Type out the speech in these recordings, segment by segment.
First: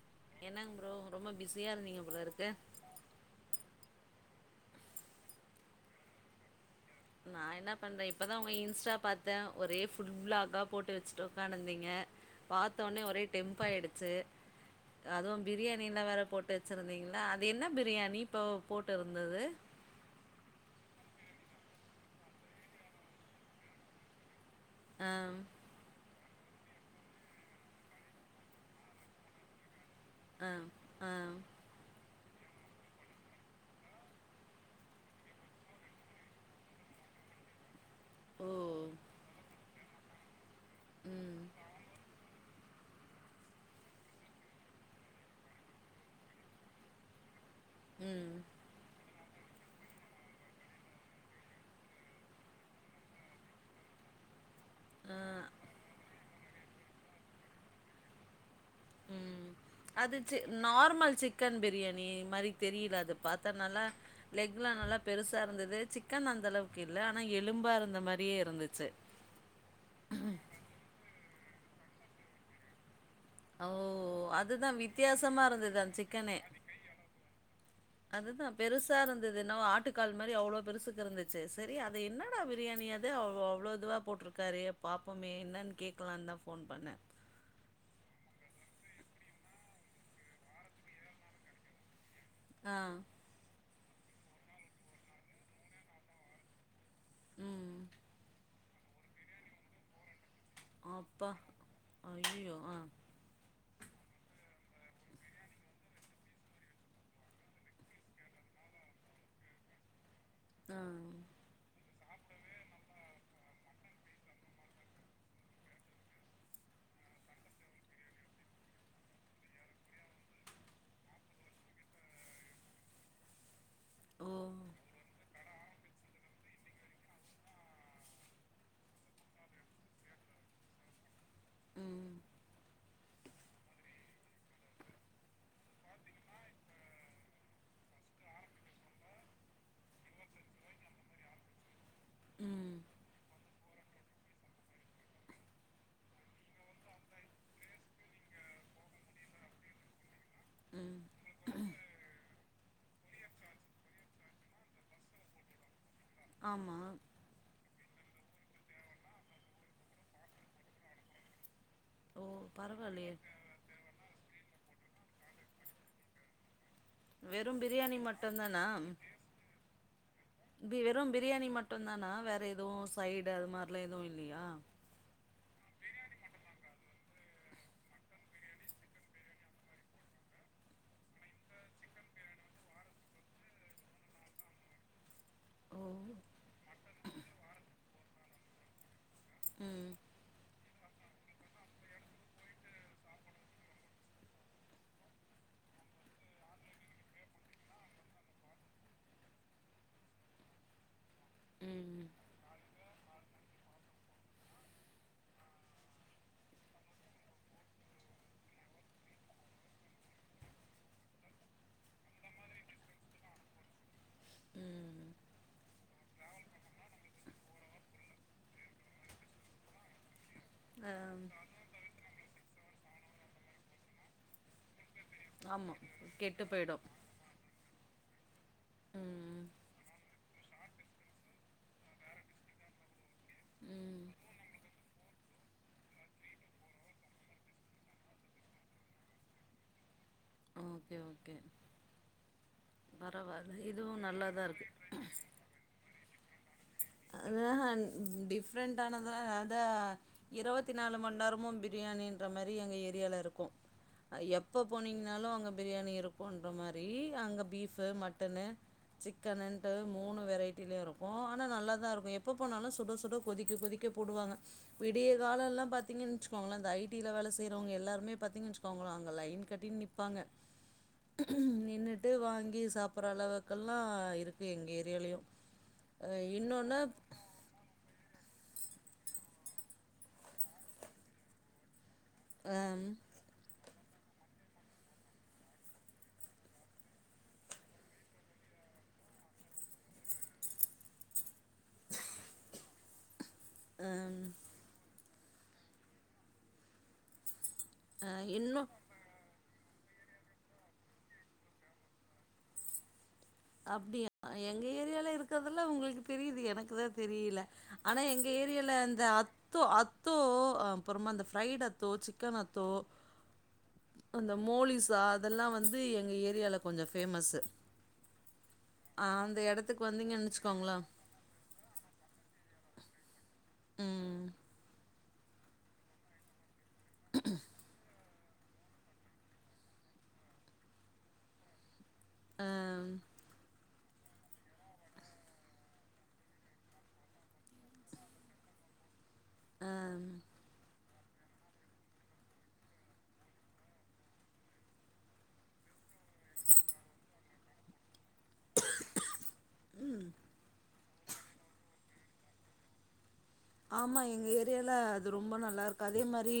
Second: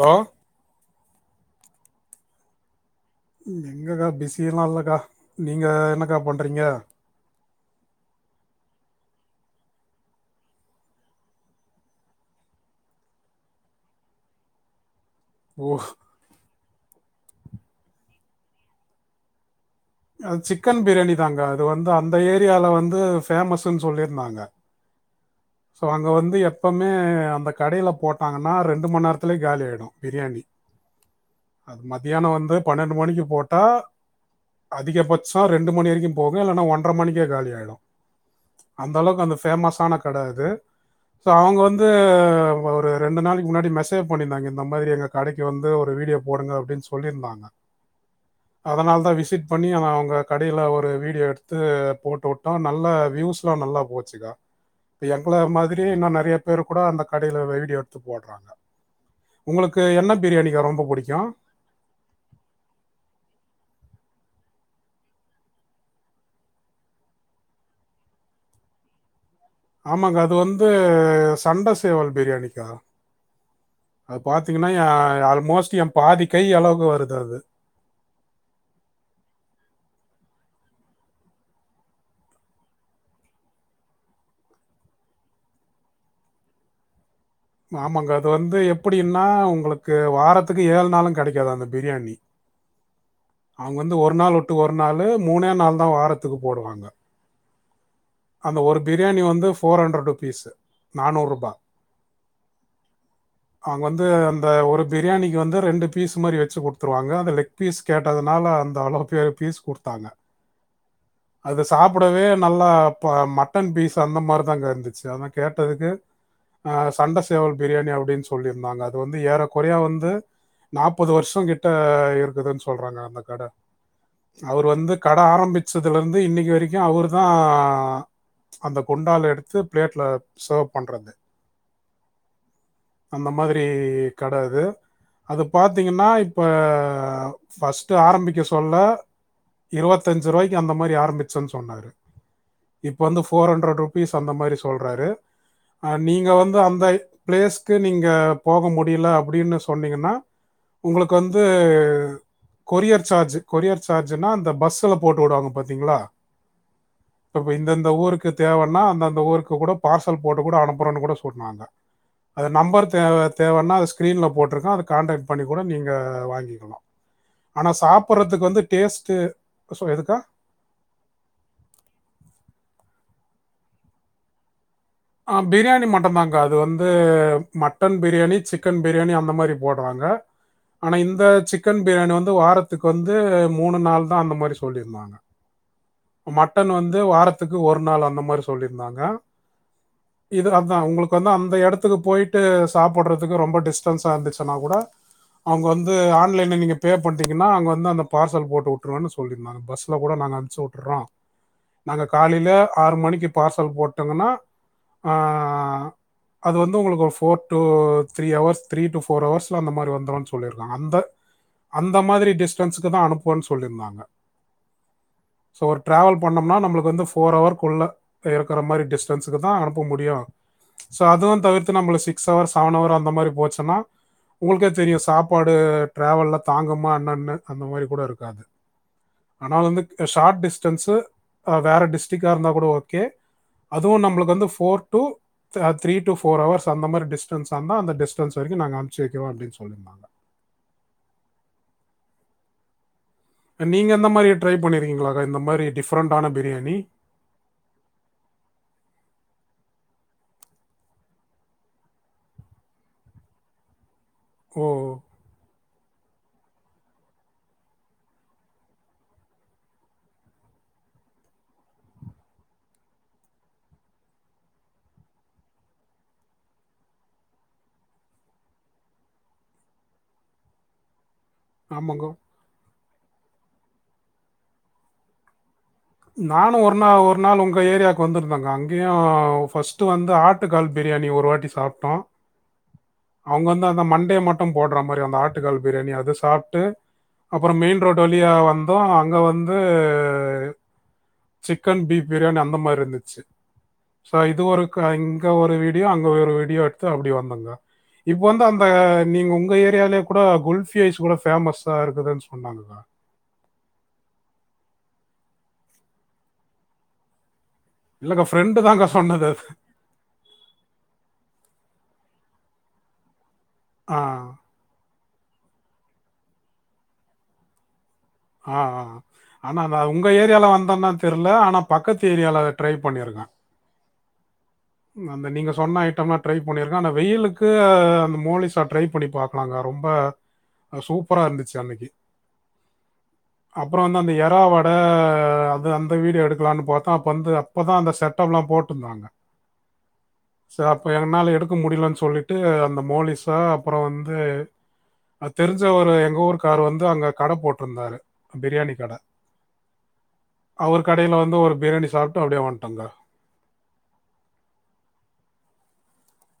Hello என்னங்க bro ரொம்ப பிஸியா இருந்தீங்கப்போல இருக்கு எங்கக்கா பிஸில்லா இல்லக்கா நீங்க என்னக்கா பண்றீங்க நா என்ன பண்றே, இப்பதா உங்க இன்ஸ்டா பாத்தே ஒரே ஃபுட் பிளாக்கா போட்டு வச்சுட்டு உக்காந்துட்டு இருந்தீங்க பாத்த உடனே ஒரே டெம்ப் ஆயிடுச்சு அதுவு ஓ பிரியாணின்லா வேற போட்டு வச்சிருந்தீங்ளா அது என்ன பிரியாணி இப்போ போட்டு இருந்தது அ சிக்கன் பிரியாணிதாக்கா அது வந்து அந்த ஏரியால வந்து ஃபேமஸ்ன்னு சொல்லியிருந்தாங்க ஆ சோ அங்க வந்து எப்பமே அந்த கடையில போட்டாங்கன்னா ரெண்டு மண்நேரத்துலயே காலி ஆயிடு ஆ ஆ தியான வந்து பன்னெண்டு மணிக்கு போட்டா அதிகபட்சோ ரெண்டு மணி வரைக்கு போகு இல்லன்னா ஒன்ட்ர மணிக்கே காலி ஆயிடு ஓ அந்த அளவுக்கு அந்த ஃபேமஸ்ஸான கட அது சோ ம் அவங்க வந்து ஒரு ரெண்டு நாளைக்கு முன்னாடி மெசேஜ் பண்ணிருந்தாங்க இந்த மாதிரி எங்க கடைக்கு வந்து ஒரு வீடியோ போடுங்க அப்டின்னு சொல்லியிருந்தாங்க ம் அதனாலதா விசிட் பண்ணி ஆனா அவங்க கடையில ஒரு வீடியோ எடுத்து போட்டு விட்டோ நல்ல வியூஸ்லா நல்லா போச்சுக்கா இப்ப ஆ எங்கள மாதிரி இன்னு நெறையா பேரு கூட அந்த கடையில வீடியோ எடுத்து போடறாங்க ம் அது சி ரொம்ப நார்மல் புடிக்கும்? சிக்கன் பிரியாணி மாரி தெரியல அத பாத்தனால லெக்லா நல்லா பெருசா இருந்துது சிக்கன் அந்த அளவுக்கு இல்ல ஆனா எலும்பா இருந்த மாரியே இருந்துச்சு ஆமாங்க அது வந்து சண்ட சேவல் பிரியாணிக்கா ஓ அது அதுதா பாத்திங்கனா எ வித்தியாசமா அல்மோஸ்ட் இருந்தது எ அந்த பாதி சிக்கனே கை அளவுக்கு வருது அது அதுதா பெருசா இருந்துது என்னவோ ஆட்டுக்கால் மாரி அவ்ளோ பெருசுக்கு இருந்துச்சு சரி அது என்னடா பிரியாணி அது அவ் அவ்ளோ இதுவா போட்ருக்காரே பாப்போமே என்னன் கேக்கலானுதா ஃபோன் பண்ண ஆமாங்க அது வந்து எப்படின்னா உங்களுக்கு வாரத்துக்கு ஏழு நாளு கெடைக்காது அந்த பிரியாணி ஆ அவங்க வந்து ஒரு நாள் உட்டு ஒரு நாளு மூணே நாள்தா வாரத்துக்கு போடுவாங்க ம் அந்த ஒரு பிரியாணி வந்து ஃபோர் ஹண்ட்ரட் ருபீஸ் அப்பா ஐயயோ ஆ அவங்க வந்து அந்த ஒரு பிரியாணிக்கு வந்து ரெண்டு பீஸ் மாரி வெச்சு குடுத்துருவாங்க அந்த லெக் பீஸ் கேட்டதுனால அந்த அளவுக்கு பீஸ் குடுத்தாங்க ஆ அது சாப் டவே நல்லா இப்ப மட்டன் பீஸ் அந்த மாரிதாங்க இருந்துச்சு அதா கேட்டதுக்கு அ சண்ட சேவல் பிரியாணி அப்டின்னு சொல்லிருந்தாங்க அது வந்து ஏற கொறைய வந்து நாப்பது வருஷங் கிட்ட இருக்குதுன் சொல்றாங்க அந்த கட ஓ அவரு வந்து கடை ஆரம்பி ச்சலருந்து இன்னைக்கு வரைக்கு அவருதா அந்த குண்டால எடுத்து பிளேட்ல சர்வ் பண்றது ம் அந்த மாதிரி கடை அது அது பாத்திங்கன்னா இப்ப ஃபஸ்ட் ஆரம்பிக்க சொல்ல இருபத்தஞ்சு ருவாய்க்கு அந்த மாரி ஆரம்பிச்சன் சொன்னாரு ம் இப்ப வந்து ஃபோர் ஹண்ட்ரட் ருபீஸ் அந்த மாரி சொல்றாரு நீங்க வந்து அந்த ப்ளேஸ்க்கு நீங்க போக முடியல அப்படின்னு சொன்னிங்கன்னா ம் உங்களுக்கு வந்து கொரியர் சார்ஜ் கொரியர் சார்ஜுனா அந்த பஸ்ஸுல போட்டு உடுவாங்க பாத்திங்ளா ஆமா இப்பப்ப இந்தந்த ஊருக்கு தேவன்னா அந்தந்த ஊருக்கு கூட பார்சல் போட்டு கூட அனுப்புறன்னு கூட சொன்னாங்க ஓ அது நம்பர் தே பரவாயில்லையே தேவன்னா அது ஸ்கிரீன்ல போட்ருக்கு அது கான்டக்ட் பண்ணி கூட நீங்க வாங்கிக்கலா வெறும் பிரியாணி மட்டுந்தானா டேஸ்ட்டு ஸோ எதுக்கா வெறும் பிரியாணி மட்டுந்தானா வேற எதுவு சைடு அது மாரில்லா எதுவு இல்லையா ஆ பிரியாணி மட்டுந்தாங்க்கா அது வந்து மட்டன் பிரியாணி சிக்கன் பிரியாணி அந்த மாரி போடுறாங்க ஆனா இந்த சிக்கன் பிரியாணி வந்து வாரத்துக்கு வந்து மூணு நாள்தா அந்த மாரி சொல்லிருந்தாங்க ஓ ஒரு நாள் அந்த மாரி சொல்லிருந்தாங்க ம் தா உங்களுக்கு வந்து அந்த எடத்துக்கு போய்டட்டு சாப்படுறதுக்கு ரொம்ப டிஸ்டன்ஸா இருந்துச்சுனா கூட அவங்க வந்து ஆன்லைன்ல நீங்க பே பண்ட்டிங்கனா அவங்க வந்து அந்த பார்சல் போட்டு உட்ருவன்னு சொல்லிருந்தாங்க பஸ்ல கூட நாங்க அனுப்ச்சு உர்றோ ம் நாங்க காலையில ஆறு மணிக்கு பார்சல் போட் டங்கனா ஆ அது வந்து உங்களுக்கு ஒரு four two three hours three two four அவர்ஸ்ல அந்த மாரி வந்துருன் சொல்லிருக்காங்க அந்த அந்த மாதிரி டிஸ்டன்ஸுக்குதா அனுப்புவன் சொல்லிருந்தாங்க ம் ஸோ ஒரு ட்ராவல் பண்ணம்னா நம்மளுக்கு வந்து ஃபோர் அவர்க்குள்ள இருக்கற மாரி டிஸ்டன்ஸுக்குதா அனுப்ப முடியு ஆ சோ அதுவு தவிர்த்து நம்மள சிக்ஸ் ஹவர்ஸ் செவன் அவர் அந்த மாரி போச்சுன்னா உங்களுக்கே தெரியு சாப்பாடு ஆமா ட்ராவல்ல கெட்டு போயிடு தாங்குமா என்னன்னு அந்த மாரி கூட இருக் அது ம் ஆனா வந்து டிஸ்டன்ஸு வேற டிஸ்ட்ரிக்கா இருந்தா கூட ஓகே அதுவு ம் நம்பளுக்கு வந்து four two three two four hours அந்த மாரி டிஸ்டன்ஸா இருந்தா அந்த டிஸ்டன்ஸ் வரைக்கு நாங்க அனுப்ச்சி வெக்கிறோ அப்டின் சொல்லிருந்தாங்க ஓகே ஓகே பரவால்ல நீங்க இதுவு அந்த மாரி நல்லாதா ட்ரை பண்ணிருக்கிங்களாக்கா இந்த மாதிரி டிஃபரண்ட்டான பிரியாணி ஆ ஹ டிஃப்ரெண்ட்டானதா அதா இருவத்தி நாலு மண் நேரமு பிரியாணின்ற மாரி எங்க ஏரியால இருக்கு எப்போ ஓ போனிங்கனாலு அங்க பிரியாணி இருக் குன்ற மாரி அங்க பீஃபு மட்டன்னு சிக்கனுன்ட்டு மூணு வெரைட்டிலயு இருக்கு ஆனா நல்லாதா இருக்கு எப்ப போனாலு சுட சுட கொதிக்க கொதிக்க போடுவாங்க விடிய கால எல்லா பாத்திங்கன் வெச்சுக்கோங்களே இந்த ஐ டி ல வேல செய்யறவங்க எல்லாருமே பாத்திங்கன் வெச்சுகோங்ளா அங்க லைன் கட்டி நிப்பாங்க ஆமாங்க நின்னுட்டு வாங்கி சாப் புற அளவுக்கெல்லா இருக்கு எங்க ஏரியாலயு அ நானு ஒரு இன்னொன்னு நா ஒரு நாள் உங்க ஏரியாக்கு வந்திருந் த அங்கயு ஃபர்ஸ்ட்டு வந்து ஆட்டு கால் பிரியாணி ஒரு வாட்டி சாப்ட்டோ அம் அவங்க வந்து அந்த மண் டே மட்டு போடற மாரி அந்த ஆட்டுக்கால் பிரியாணி அது சாப்ட்டு அப்புற மெயின் ரோட் வழியா வந்தோ அங்க வந்து சிக்கன் பீஃப் பிரியாணி அந்த மாரி இருந்துச்சு சோ அம் இது ஒருக் இங்க ஒரு வீடியோ அங்க ஒரு வீடியோ எடுத்து அப்டி வந்தங்க்கா அ இப்ப வந்து இன்னு அந்த நீங்க உங்க ஏ ரியாலயே கூட குல்ஃபி ஐஸ் கூட பேமஸா இருக்குதுன்னு சொன்னாங்ளா அப்டியா எங்க ஏரியால இருக்கிறதுலா உங்களுக்கு தெரியுது எனக்குதா தெரியில ஆனா இல்லங்க எங்க ஃப்ரெண்டு ஏரியால தாங்க அந்த சொன்னது அது. அத்தோ அத்தோ அப்புறமா அந்த ஃபிரைடு அத்தோ சிக்கன் அத்தோ ஆ, அந்த மோலிசா அதெல்லா வந்து எங்க ஏரியால கொஞ்ச ஃபேமஸ்ஸு ஆ ஆ அந்த ஆனா நா எடத்துக்கு உங்க வந்தீங்கன்னு ஏரியால வச்சுக்கோங்களே வந்தனா தெர்ல ஆனா பக்கத்து ஏரியால ட்ரை பண்ணிருக்க ம் அந்த நீங்க சொன்ன ஐட்டம்லா ட்ரை பண்ணிருக்க ஆனா வெயிலுக்கு அந்த மோலிசா ட்ரை பண்ணி பாக்லாங்க ரொம்ப சூப்பரா இருந்துச்சு அன்னைக்கு ஆ அப்பறோ வந்து அந்த எறாவடை அது அந்த வீடியோ எடுக்கலான்னு பாத்தா அப்ப வந்து அப்பதா அந்த செட்டப்லா போட்ருந்தாங்க அம் சரி அப்ப எங்கனால எடுக்க முடியலனு சொல்லிட்டு அந்த மோலிசா அப்பறோ வந்து அ தெரிஞ்ச ஒரு எங்க ஊருக்கரு வந்து அங்க கடை போட்ருந்தாரு பிரியாணி கடை அவரு கடைல வந்து ஒரு பிரியாணி சாப்ட்டு அப்படியே வந்ட்டோங்க ஆமா எங்க ஏரியால அது ரொம்ப நல்லா இருக்கு அதே மாரி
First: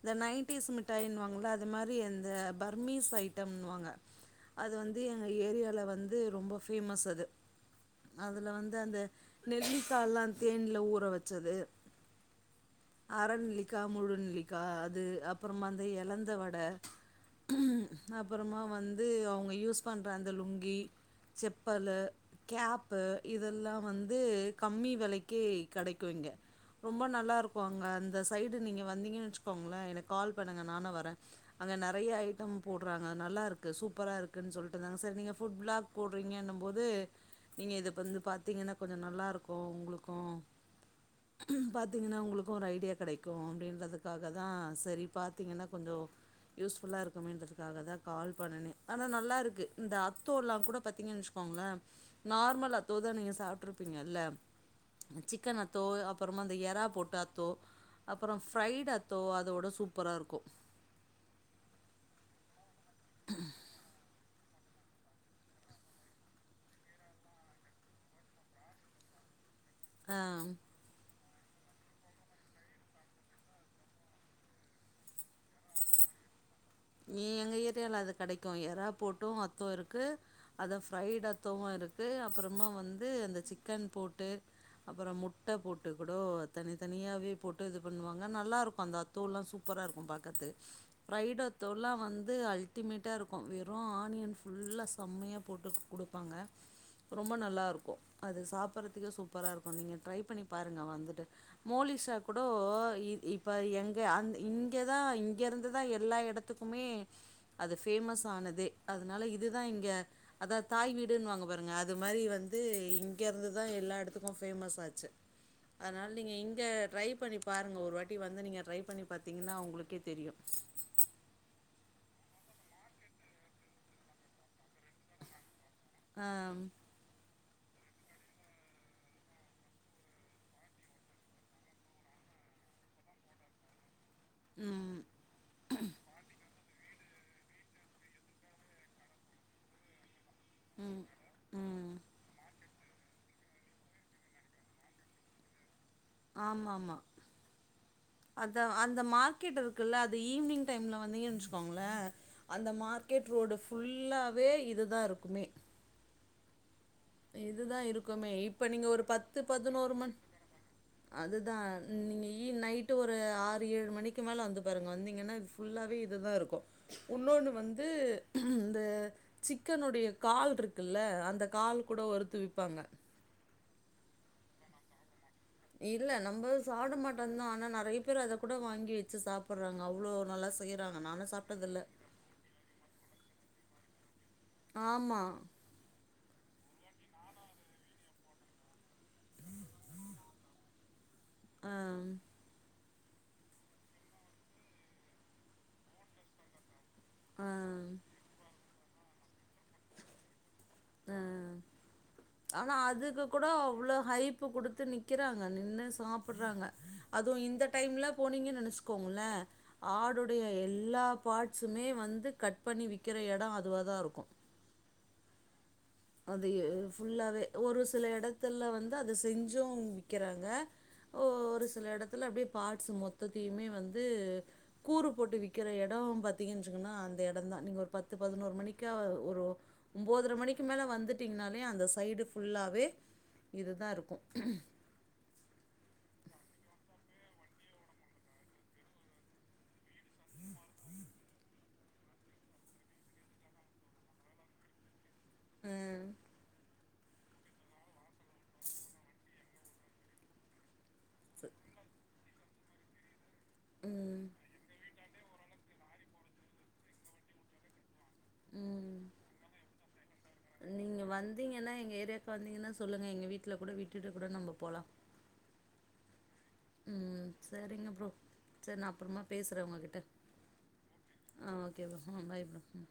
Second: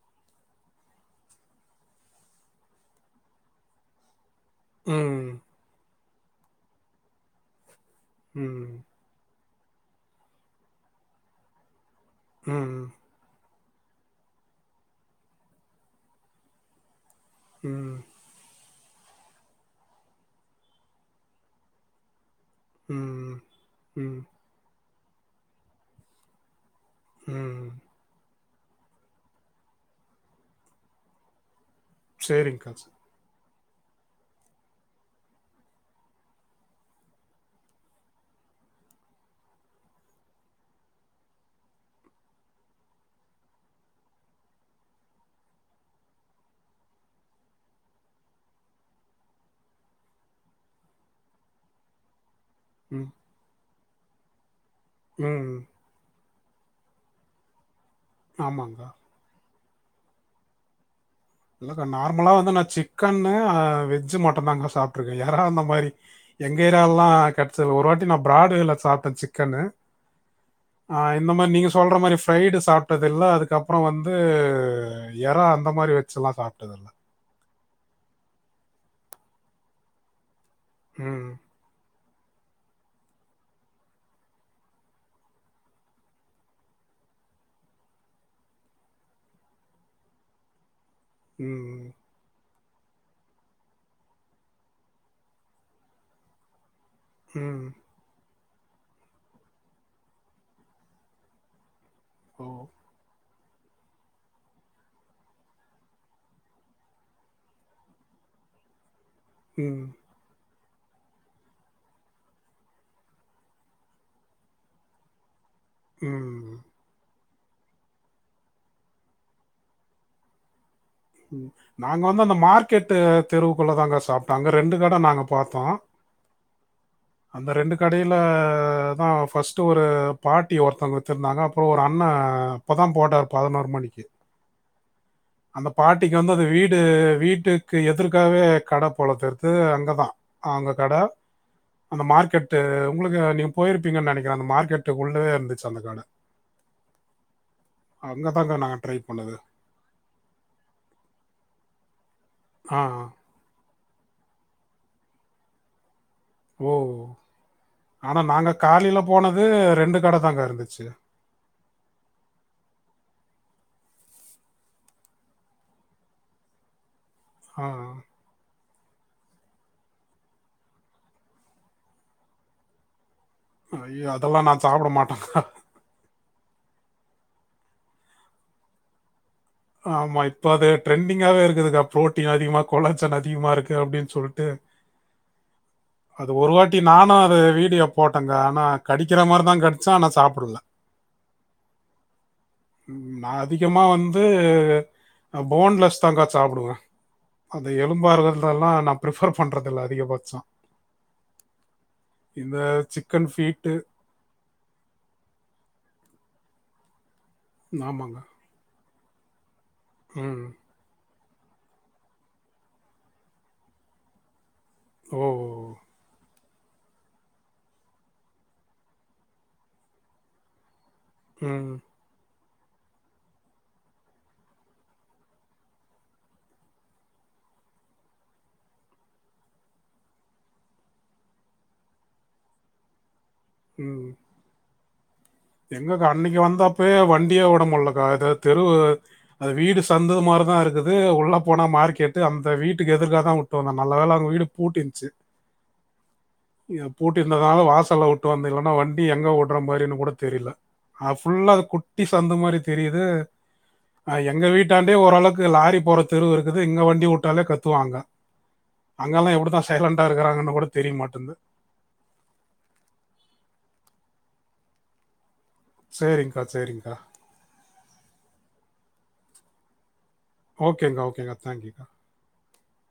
இந்த நைன்டிஸ் மிட்டாய்னுவாங்கல அந்த மாரி இந்த பர்மிஸ் ஐட்டம்னுவாங்க அது வந்து எங்க ம் ஏரியால வந் து ரொம்ப ஃபேமஸ் அது அதுல வந்து ம் அந்த நெல்லிக்காலா தேன்ல ஊற வச் ச்சது ம் க்கா முழுநெல்லிக்கா அது அப்றமா அந்த எலந்த வடை ம் அப்பறமா வந் து அவங்க யூஸ் பண்ற அந்த லுங்கி, செப்பலு கேப்பு ம் இதெல்லா வந்து ம் கம்மி வெலைக்கி கெடைக் இருக்குங்க ரொம்ப நல்லா ம் இருக்கும் அங்க அந்த சைடு நீங்க வந்தீங்கன்னு வச்சுக்கோங்களேன் எனக்கு கால் பண்ணுங்க நானும் வரேன் அங்க நிறைய ஐட்டம் சரிங்கக்கா சரி. போடுறாங்க நல்லா இருக் சூப்பராக இருக்குதுன்னு சொல்லிட்டுருந்தாங்க சார் நீங்கள் ஃபுட் பிளாக் போடுறீங்கங்க போது நீங்கள் இ இப் வந்து பார்த்தீங்கன்னா கொஞ்சம் நல்லாயிருக்கும் உங்களுக்கும் பாத்தீங்கன்னா உங்களுக்கும் ஒரு ஐடியா கிடைக்கும் அப்படின்றதுக்காக தான் சரி பாத்தீங்கன்னா கொஞ்சம் யூஸ்புல்லா இருக்குமன்றதுக்காக தான் கால் பண்னே ஆனா நல்லா இருக்கு இந்த அத்தோல்லாம் கூட பாத்தீங்கன்னு வச்சுக்கோங்களேன் நார்மல் அத்தோ ம் தான் நீங்க சாப்பிட எல்லாம் சிக்கன் ம் அ அப்பறமா அந்த எறா போட்டாத்தோ அப்பறம் ஆமாங்க ஃப்ரைட் அத்தோ அதோட சூப்பரா இருக்கும் இல்லக்கா நார்மலா வந்து நான் சிக் சிக்கன் வெஜ் மட் நாங்க சாப்பிட்டுருக்க எரா அந்த மாதிரி எங்க ஏரியாவெல்லாம் கிடைச்சது ஒரு வாட்டி நான் பிராடுவேல சாப்பிட்டேன் சிக்கன் ம் ஆஹ் இந்த மாரி நீங்க சொல்ற மாரி ஃபிரைடு சாப்ட்டதில்ல அதுக்கப்புற வந்து எறா அந்த மாரி லா சாப்ட்டதில் எ எங்க ஏரியால அது கெடைக்கு எறா போட்டு அத்தோ இருக்கு அது ஃப்ரைடு ம் அத்தோவு இருக் கு அப்புறமா வந்து அந்த சிக்கன் போட்டு அப்புற முட்டை போட்டு கூட தனித்தனியாவே போட்டு இது பண்ணுவாங்க நல்லாருக்கு அந்த அத்தோலா சூப்பரா இருக்கு பாக்கறத்துக்கு ஃபிரைடு அத் தோலா ம் வந்து அல் டிமேட்டா இருக்கு வெறு ஆனியன் ஃபுல்லா செமையா போட்டு குடுப்பாங்க ரொம்ப நல்லா ம் இருக்கு அது சாப்பிடறதுக்கே சூப்பரா இருக்கு நீங்க ட்ரை பண்ணி பாருங்க வந்துட்டு மோலிஷ் ஆ கூடோ ஓ இ இப் ப எங்க அ இங்கதா இங்க இருந்துதா எல்லா எடத் துக்குமே அது ஃபேமஸ் ஆனதே அதனால இதுதா ம் இங்க அதாது தாய் வீடுன்னு வாங்க பாருங்க அது மாரி வந்து இங்கருந்துதா எல்லா எடத்துக்கு ஃபேமஸ் ஆச்சு அதனால நீங்க ம் இங்க ட்ரை பண்ணி பாருங்க ஒரு வாட்டி வந்து நீங்க ட்ரை பண்ணி பாத்தீங்கன்னா உங்களுக்கே தெரியு நாங்க வந்து அந்த மார்க்கெட்டு தெருவுக்குள்ள தாங்க சாப்ட்டோ அங்க ரெண்டு கட நாங்க பாத்தோ ஆ ம் அந்த ரெண்டு கடையிலதா ஃபஸ்ட்டு ஒரு பாட்டி ஒருத்தங்க வித்ருந்தாங்க அப்பறொ ஒரு அண்ண அப்போதா போட்டார் பதினோர் மணிக்கு அந்த ம் பாட்டிக்கு வந்து அந்த வீ ட்டு வீட்டுக்கு எதுர்க்காவே கட போல தெர்து அங்கதா அவங்க கட ம் ம் அந்த மார்க்கெட்டு உங்களுக்கு நீங்க போயிருப்பீங்கன் நெனக்கிற அந்த மார்க்கெட்டுக்குள்ளவே இருந்துச்சு அந்த கட ஆமா ஆமா அங்க தாங்க அதா நாங்க ட்ரை அந்த பண்ணது. மார்க்கெட் இருக்குல்ல அது ஈவ்னிங் டைம்ல வந்தீங்கன் வச்சுக்கோங்ள அந்த ஆ. மார்க்கெட் ரோடு ஃபுல்லாவே இதுதா இருக்குமே ஓ இதுதா ஆனா இருக்குமே நாங்க இப்ப நீங்க காலையில ஒரு பத்து போனது பதினோரு மண் கடை தாங்க இருந்துச்சு. அதுதா நீங்க ஈ நைட்டு ஒரு ஆ று ஏழு மணிக்கு மேல வந்து பாருங்க வந்தீங்கன்னா ஃபுல்லாவே இதுதா இருக்கு உன்னோன்னு ஆ. வந்து சிக்கனுடைய கால் இருக்குல்ல அந்த கால் கூட ஒருத்தரு விப்பாங்க ஐயோ அதெல்லா நா சாப்ட மாட்டங்க்கா இல்ல நம்ப சாப்ட மாட்டோந்தா ஆனா நறைய பேர் அத கூட வாங்கி வச்சு சாப் ஆமா இப்ப அது ட்ரெண்டிங்காவே சாப்ட்டதில்ல இருக்குதுக்கா பு்ரோட்டீன் அதிகமா கொலாச்சன் அதிகமா இருக்கு அப்டின் சொல் ட்டு ஆமா. அத ஒரு வா ட்டி நானு அத வீடியோ போட்டங்க்கா ஆனா கடிக்கிற மார்தா கடிச்சா ஆனா சாப்புட்ல அ, நா அதிகமா வந் து போன்லெஸ் தாங்க்கா சாப்டுவ அ, அது எலும்பாருந்தால்லா நா ப்ரிஃபர் பண்றதில்ல அதிகபட்சொ ஆ ஆனா அதுக்கு சிக்கன் கூட ஃபீட்டு அவ்ளோவ் ஹைப்பு குடுத்து நிக்கிறாங்க நின்னு சாப் புர்றாங்க அதுவு இந்த டைம்ல ஆமாங்க. போனீங்கன் நெனச் கோங்ள ஆடுடைய ம். எல்லா பார்ட்ஸுமே வந்து கட் பண்ணி விக்கற எட அதுவாதா இருக்கு ஓ அதய ஃபுல்லாவே ஒரு சில எடத்துல வந்து அத செஞ்சும் விக்கறாங்க ஓ ஒரு ம், சில எடத்துல அப்டியே பார்ட்ஸ் மொத்தத்தையுமே வந்து கூறு போட்டு விக்கற எட பாத்திங்கன் வெச்சுக்கனா அந்த எடந்தா நீங்க ஒரு பத்து பதினோரு மணிக்கா ஒரு ஒம்போதரை மணிக் கு மேலே வந்துட்டிங்னாலே அந்த சைடு ஃபுல்லாவே இதுதா ம். இருக்கு எங்கக்கா அன்னைக்கு வந்தாப்பயே வண்டியே வுட முடியலக்கா ஏதா தெரு அது வீடு சந்துல மாரிதா இருக்குது உள்ள போனா மார்க்கெட்டு அந்த வீட்டுக்கு எதிர்க்காதா வுட்டு வந்தோ நல்ல வேல அவுங்க வீடு பூட்டிருந்ச்சு ம் பூட்டிருந்ததுனால வாசல்ல வுட்டு வந்த இல்லனா வண்டி எங்க உடற மாரினு கூட தெரில அ ஃபுல்லா அது குட்டி சந்து மாரி தெரிது ம். எங்க வீட்டாண்டயே ஓரளவுக்கு லாரி போற தெருவு இருக்குது இங்க வண்டி வுட்டாலே கத்துவாங்க ம். அங்கெல்லா எப்படிதா ச டேலன் நீங்க வந்திங்கன்னா எங்க ஏரியாக்கு வந்திங்கன்னா சொல்லுங்க எங்க வீட்ல கூட விட்டுட்டு கூட நம்ப போலா சரிங்க்கா, சரிங்க்கா. ம் சரிங்க ப்ரோ செரி நா அப்பறமா பேசற உங்ககிட்ட ஓகேங்கா ஓகேங்கா ஆ ஓகே தேங்க்யூகா ப்ரோ ம் பை ப்ரோ ம்